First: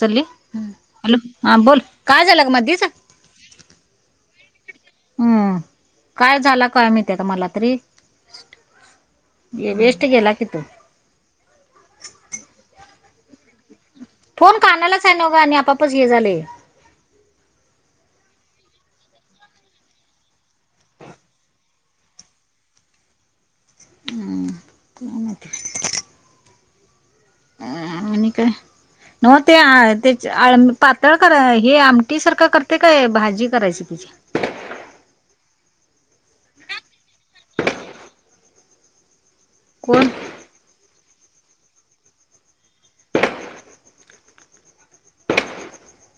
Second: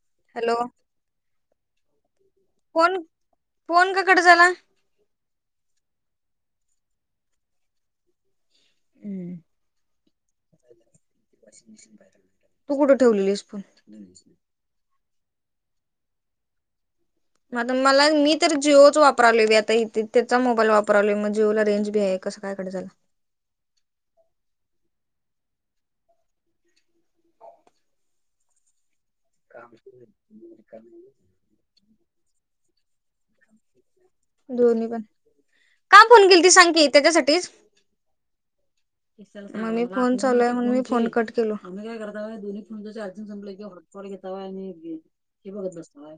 चलली.... hello hello,, हा बोल, काय झालं ग मध्ये..... फोन, फोन का कट झाला? हम्म, काय झाला काय माहीती आता मला तरी.... हम्म. ये वेस्ट गेला की तो...... तू कुठं ठेवलेलीस पण? फोन कानालाच हाय नव्ह आणि आपोआपच हे झालंय.... म आता मला मी तर जिओच वापरावलोय बाई आता इथ, त्याचा मोबाईल वापरायलोय, मग जिओला रेंज बी हाय.... कसं काय कट झालं? [inaudible] आणि काय? नवं ते आ त्याचं आळ पातळ कराय हे आमटी सारखं कर.... ते काय भाजी करायची त्याची... दोनी पण, का फोन केलती सांग की त्याच्यासाठीच मग मी कोण फोन चालू आहे म्हणून मी फोन कट चल आम्ही काय करताव दुनी फोनचं चार्जिंग संपल की हॉटपॉट घेताव आणि हे बघत बसलोय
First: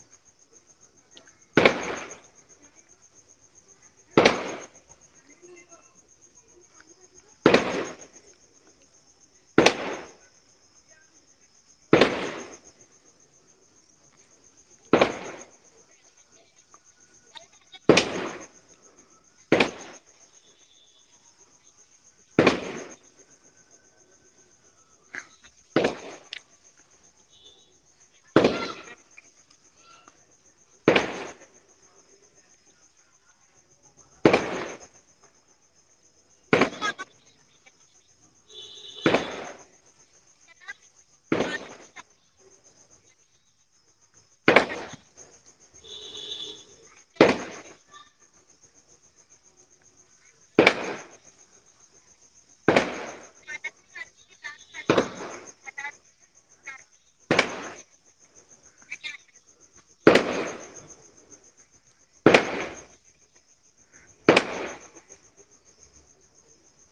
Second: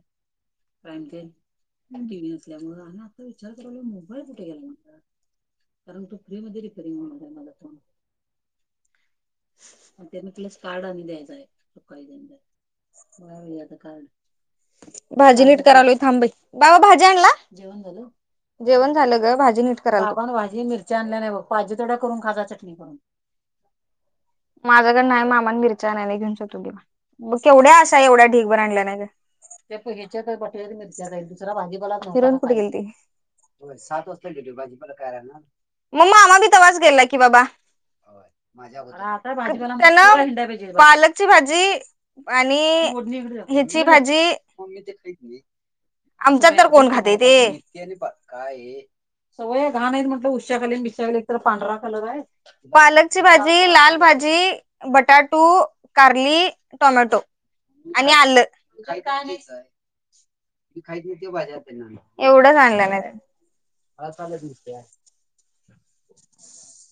प्राईम टाईम, टी. वी. नसल्यामुळ मी आता विचार करालोय मोबाईल कुठं गेला म्हणून, कारणं तु फ्री मध्ये रिपेरिंग होणार हाय माझा फोन म त्यांना तेच कार्ड आणून द्यायचय कार्ड भाजी नीट करालोय थांब बाई, बाबा भाजी आणला? जेवण झालं? जेवण झालं ग. भाजी नीट करायलतो बाबानं भाजी, मिरच्या आणल्या नाही बघ, पाहिजे तेवढ्या करून खा जा चटणी माझ्याकड नाही, मामान मिरच्या आणायला घेऊन जा तोडून.... म केवढ्या अशा एवढ्या ढीगभर आणल्या नायत्या [unintelligible] कुठे गेली ती? सात वाजता गेली, भाजीपाला कराडला, मग् मामा बी तवाच गेलाय की बाबा त्यानं पालकची भाजी आणि ह्यची भाजी, आमच्यातर कोण खात दीदी सवया घाण हायत म्हटलं, उषाखाली मिशाखाली एक तर पांढरा कलर हाय पालकची भाजी, लाल भाजी बटाटू, कारली, टोमॅटो आणि आलं, ती खायत होती भाज्या एवढंच आणलय मिन [inaudible]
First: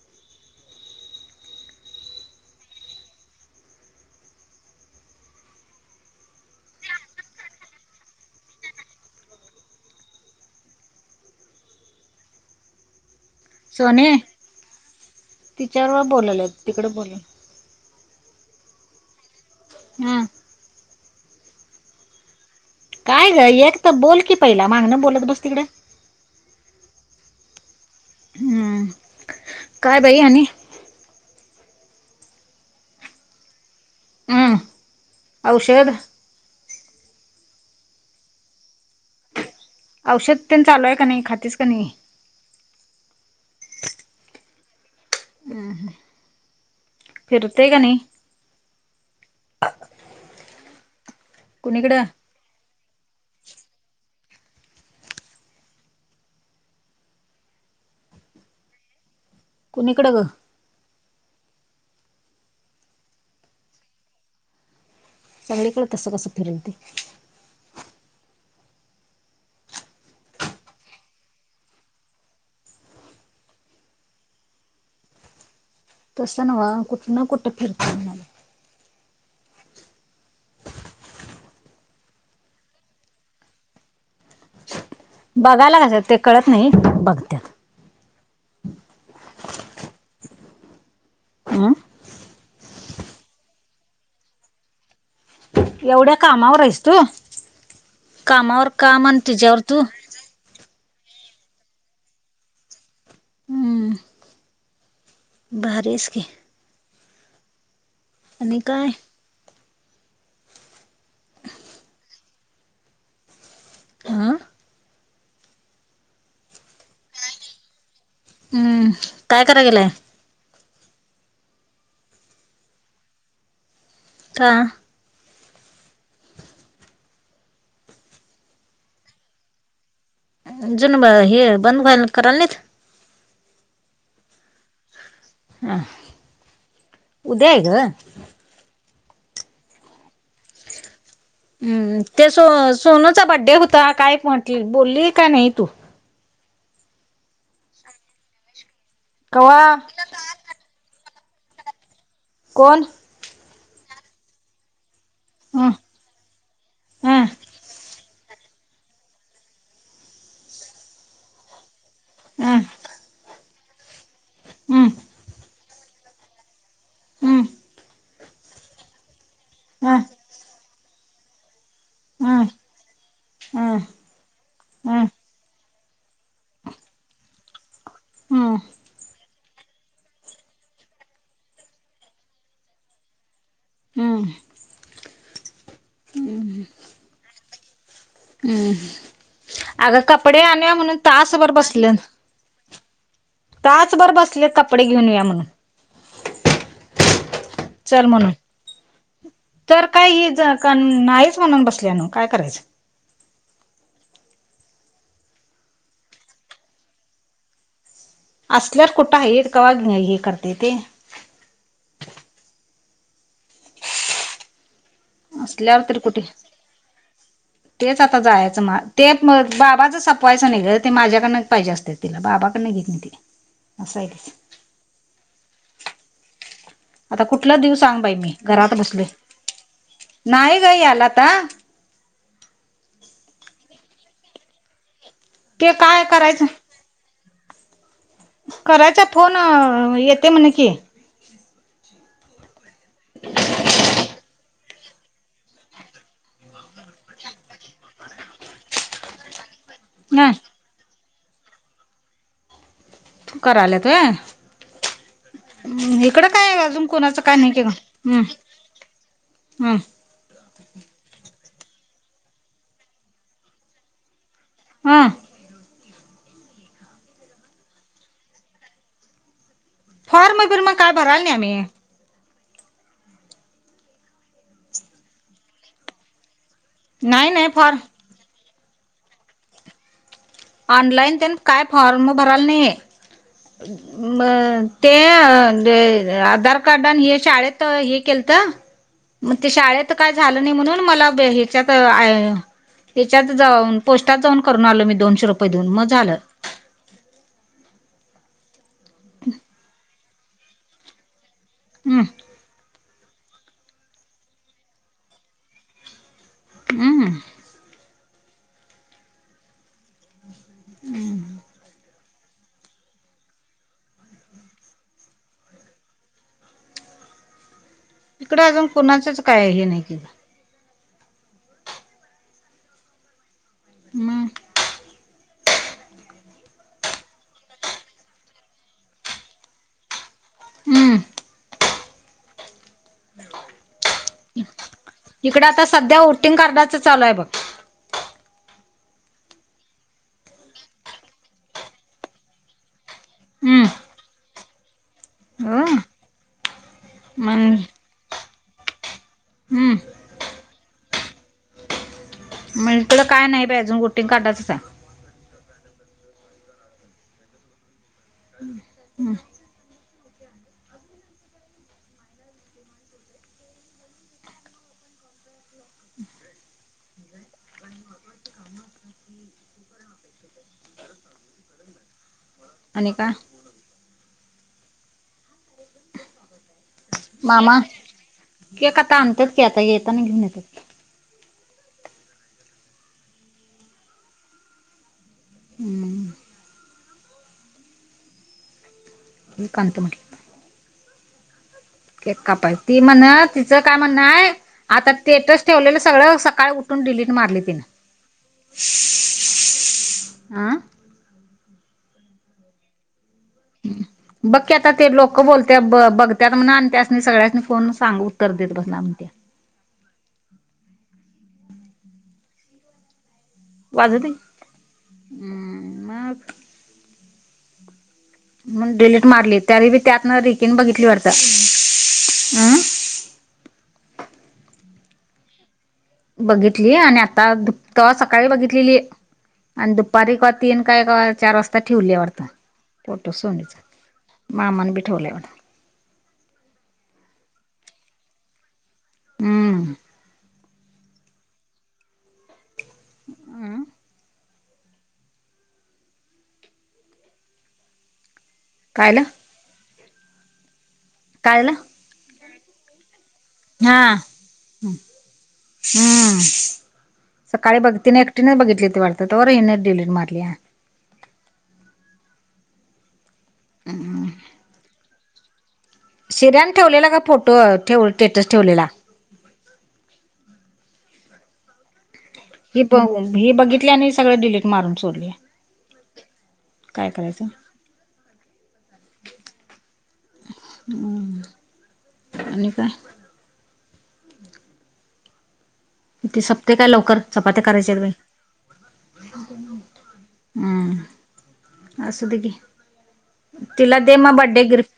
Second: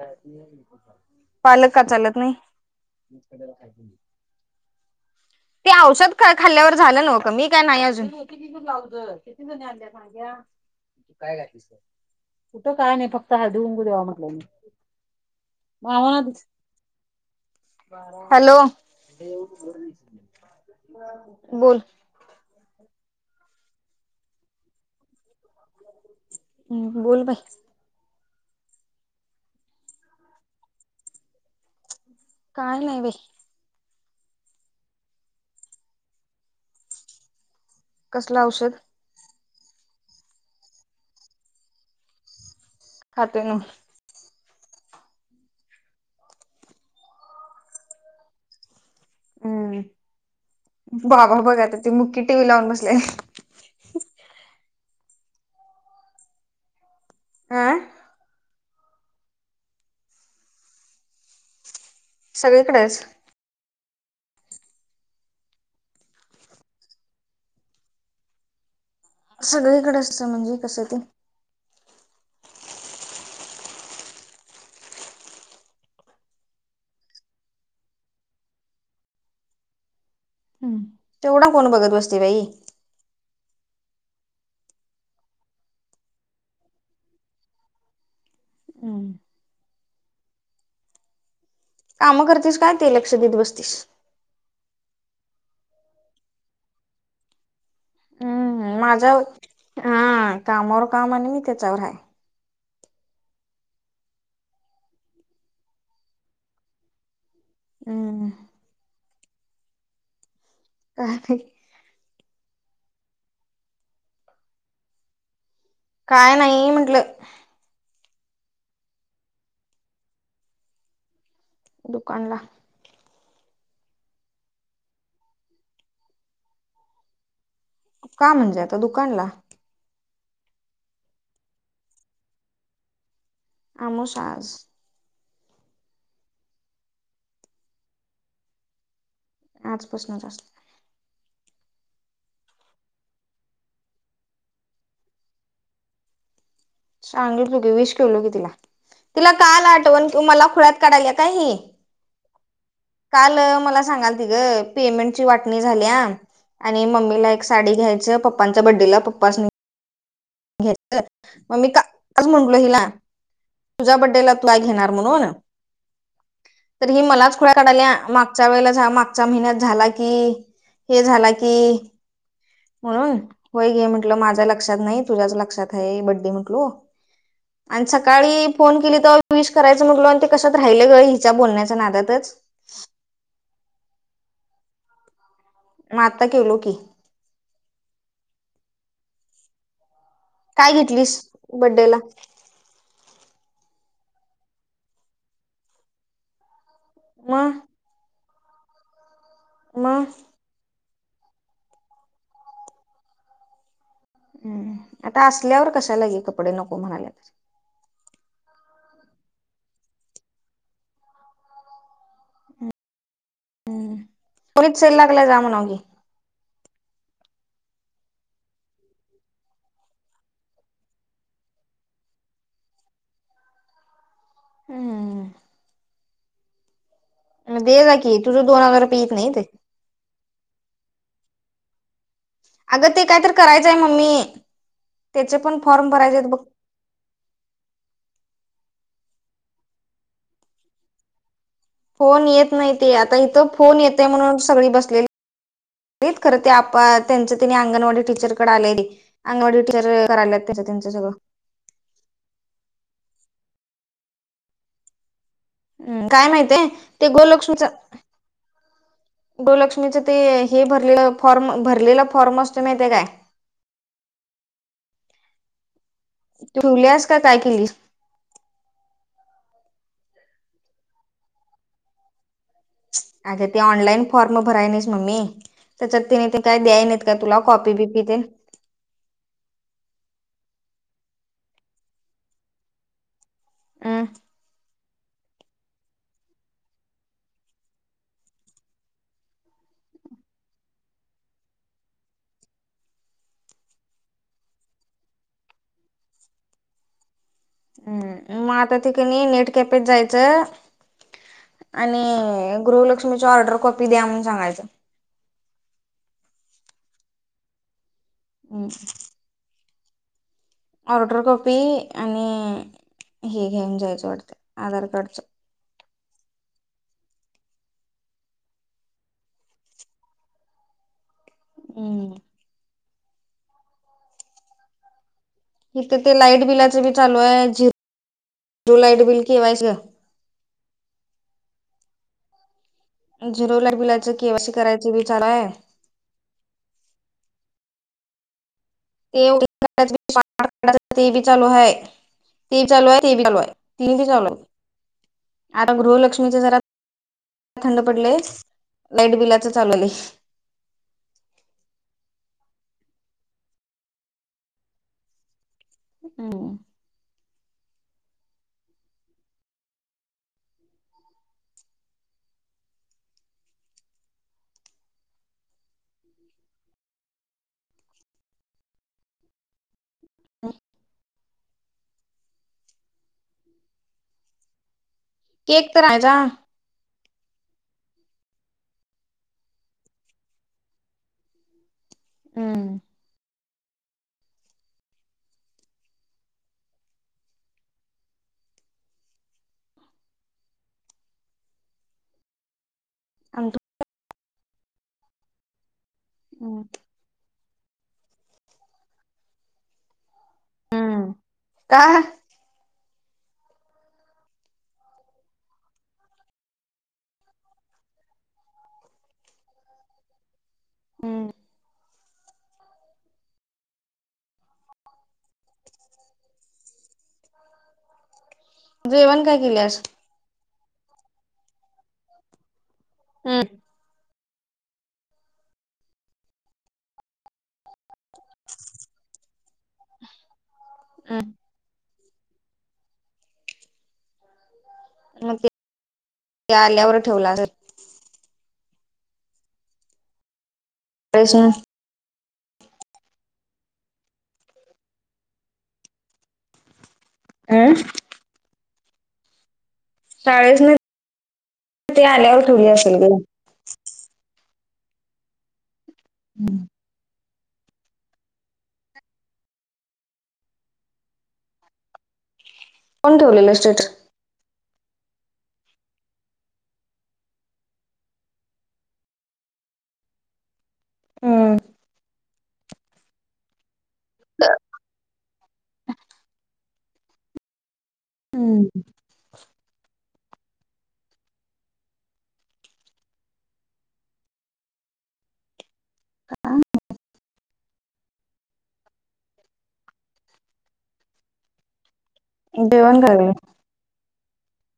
[inaudible] पालक का चालत नाही? ते औषध खा खाल्ल्यावर झालं नव कमी का नाही अजून? कुठनं आणल्या भाज्या, कुठ काय नाही फक् सोने तिच्यावर बोलायला तिकडे [unintelligible] बोलायला हॅलो हम्म. बोल काय ग, एक त बोल की पहिला, मागन बोलत बस तिकड. हम्म बोल बाई. हम्म. काय बाई आणि? काय नाही बाई. हम्म. औषध कसलं औषध? औषध तेन चालू हाय का नाही, खातीस का नाई? खाते न. फिरते क नाही? हम्म बाबा बघायले ती कुणीकडं मुक्की टीव्ही लावून बसते. आह.. कुणीकड ग? सगळी कडच. चांगलीकडे तस बस फिरलते. सगळीकडे असतं म्हणजे कस साठी? तसं नव्ह कुठं न कुठं फिरतात. हम्म तेवढा कोण बघत बसते बाई. बघायला हव ते कळत नाही बघत हम्म. हम्म काम करतीस काय ते लक्ष देत बसतीस? एवढ्या कामावर आहेस तू कामावर हम्म का माझ्या म्हण जेवतू हा कामावर काम आणि मी का चार आहे. हम्म. भारी आहेस की. हम्म. आणि काय? का [unintelligible] आह... काय नाही म्हंटलं. हम्म, काय कराय लागली हाय? दुकान ला. का? का म्हणजे आता दुकानला जुून हे बंद वल करालीत? अमोशा आज हा उद्या हाय ग. आजपासून जास्त. हम् ते सो सोनूचा बड्डे होता काय म्हटले बोलली का नाही तू. सांगितलं की विश केलो की तिला तिला कवा काल आठवण मला खुळ्यात काढायला काय ही. कोण. काल मला सांगाल ति गं पेमेंट. ची वाटणी ह झाल्या आणि ह मम्मीला एक साडी घ्यायचं पप्पांच्या बर्थडेला पप्पास्नी. घ्यायचं मग मी कालच ह म्हंटलो हिला. तुझ्या बड्डेला तू काय ह ह घेणार म्हणून. तर ही ह मलाच खोळ्या काढाली मागच्या वेळेला मागच्या महिन्यात झाला ह की. हे झाला की. हा. होय घे म्हंटलं माझ्या लक्षात नाही ह तुझ्याच लक्षात आहे बड्डे म्हंटलो. [inaudible] आणि सकाळी फोन केली तवा विश करायचं म्हटलो आणि ते कशात राहिलं ग हिच्या बोलण्याच्या नादातच. हम्म. म आता केलो की. हम्. अगं कपडे आण्या काय म्हणून घेतलीस तासभर बड्डेला बसल्यात. तासभर बसल्यात कपडे घेऊन या म्हणून. मग चल म्हणून तर मग काय हीच. कन नाहीच म्हणून बसल्यान काय करायचं. हम्म आता असल्यावर कशाला ही कपडे नको म्हणाल्यात. असल्यावर कुठं आहे हे कावा हे करत्या ती. पुरीत सेल लागलाय जा म्हण की. त्र कुटी. तेच आता जायचं मा ते म बाबाच संपवायचं नाही ग ते माझ्याकडन पाहिजे असत्यात. तिने बाबाकडे घेतली असा आहे तिचा. हम. आता कुठला दिवस दे जा सांग बाई की मी तुझं दोन घरात हजार रुपये बसले येत नाही ते नाही का याला आता. अगं ते काय तर करायचंय मम्मी त्याचे पण ते फॉर्म काय भरायचे बघ. करायचं करायचा फोन येते म्हणे की. फोन येत नाही ते आता इथं फोन येते म्हणून. सग बसली खर आपण ते त्यांचं त्यांनी अंगणवाडी टीचरकडे आलेली. अंगणवाडी टीचर ह करायलात त्या त्यांचं सगळं. कराल्यात होय. हम्म, इकडं काय माहितीय अजून ते कोणाचं काय नाही की गोलक्ष्मीच ग. गोलक्ष्मीच ते हे भरले फॉर्म भरलेला फॉर्म असत माहिते काय. हां. ठेवल्यास का काय केलेस. फॉरम फिर मग काय भराल नाही आम्ही. अ ते ऑनलाईन फॉर्म भराय नाही मम्मी त्याच्यात तिने ते. काय द्याय नाहीत का नाही तुला नाही कॉपी फॉर्म बिपी ते. ऑनलाईन ते काय फॉर्म भरायला नाही. अं ते डे आधार कार्ड आणि हे शाळेत हे केलत. म ते शाळेत काय झालं नाय म्हणून मला ह्याच्यात आय हयाच्यात जाऊन पोस्टात जाऊन करून आलो मी दोनशे रुपये देऊन म झालं. हम् मग आता ते क नी नेट कॅपेत जायचं आणि हम्म गृहलक्ष्मीच्या ऑर्डर कॉपी द्या म्हणून सांगायचं. [unintelligible] हम् हम्म ऑर्डर कॉपी आणि हे घेऊन जायचं वाटत आधार कार्डचं इकडं अजून कुणाचंच काय हे नाय केल अम्म [inaudible] इथं ते लाईट बिलाच बी चालू हाय ज ते लाईट बिल केवायच नं झिरो लाईट बिलाचं के वाय सी करायचं. बी चालू इकड आहे आता सध्या वोटिंग कार्डाचं चालू हाय बघ. ते [inaudible] ते बी चालू हाय ते चालू हाय हे चालू आहे हम्म ती चालू आता गृहलक्ष्मीच्या जरा मंग थंड पडलेचं लाईट बिलाच हम्म चालवलय. मग इकडं काय नाय बाय अजून वोटिंग कार्डाचाच हाय अम्म [unintelligible] [unintelligible] आणि का केक तर हाय जा मामा केक आता आणत्यात की आता येताना घेऊन येतात. हम्म हम्म एकांत म्हंटल केक कापाय ती म्हण आण तिचं काय म्हणणं हाय आता स्टेटस ठेवलेलं सगळं सकाळी तू उठून डिलीट मारली तिनं आं आ का? बघ की आता ते लोक बोलत्यात ब बघत्यात म्हणा आणि त्यासनी सगळ्यासनी फोन सांग उत्तर देत बसना म्हणतीया हम्म वाजूदे हम्म मग मग डिलीट जेवण काय मारली तरी बी केल्यास त्यातन रिकीन बघितली वाटतं अं अ बघितली आणि आता दुप्त तवा सकाळी बघितलेली आण दुपारी का तीन काय कवा चार वाजता ठेवलीया वाटतं फोटो सोनीचा मामानं बी ठेवलाय वाटतं मग ते आल्यावर ठेवला असलं हम्म कुठ हायसन अम्म अं काय झालं? [inaudible] काय आलं? ते आल्यावर ठेवली असेल गं. हा.. हम्म. सकाळी भक्तीन एकटीनच बघितलेली वाटतं त तंवर हीन डिलिट मारलिया. कोण ठेवलेलं? स्टेटस हम. शिऱ्यान ठेवलेला गं फोटो ठेव स्टेटस ठेवलेला. हम. हि ब हि बघितली आणि सगळ डिलीट मारून सोडली काय करायचं हम हम् आणि काय ते सपते काय लवकर चपात्या ये चल बाई.. हमम असुदे घे. जेवण करालोय तिला दे मग बडे ग्रिप्ट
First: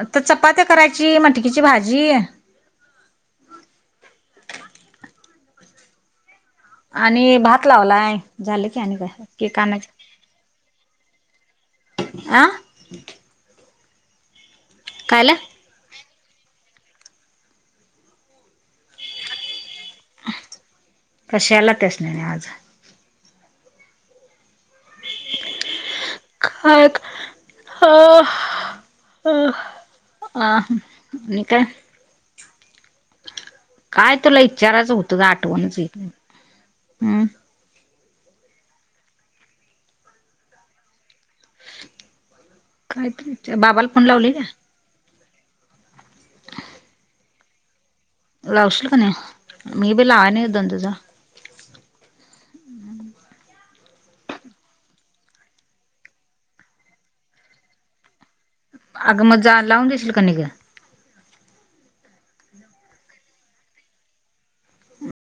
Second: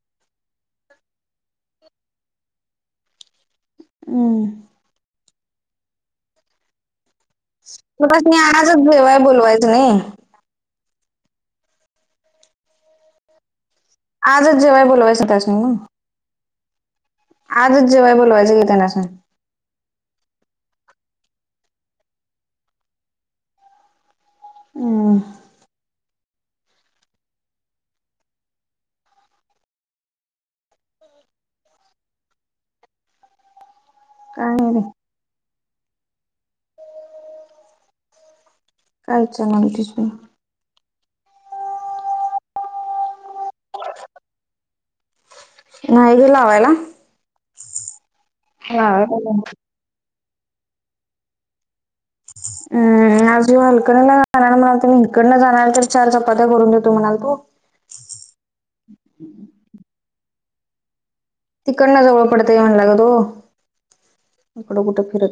आता चपात्या करायची मटकीची भाजी हम्म आणि भात मग लावलाय त्यासनी झालं की आजच आणि जेवाय काय केक बोलवायचं आणायचा नाही आं आजच जेवाय बोलवायला कायलं होत्यासा नव्ह आजच जेवाय बोलावयच कि त्यांनासनी कश्याला त्यासनी आणि आज हम् [inaudible] अ आणि काय. काय तुला इच्चाराचं होतो का आठवणच येत हम्. [inaudible] काय तरी हुतंय बाबाला फोन लावलेला नाही घे लावायला लावशील का हम्म नाही मी बी लावा नाही दोन दिवस झालं हम् आज जरां हलकर्णी जाणार म्हणालतो तुम्ही इकडनं जाणार तर चार चपात्या करून देतो म्हणालतो अगं मग जा लावून देशील कणी ग तिकडनं जवळ पडतय म्हणला ग तो.. इकडं कुठं फिरत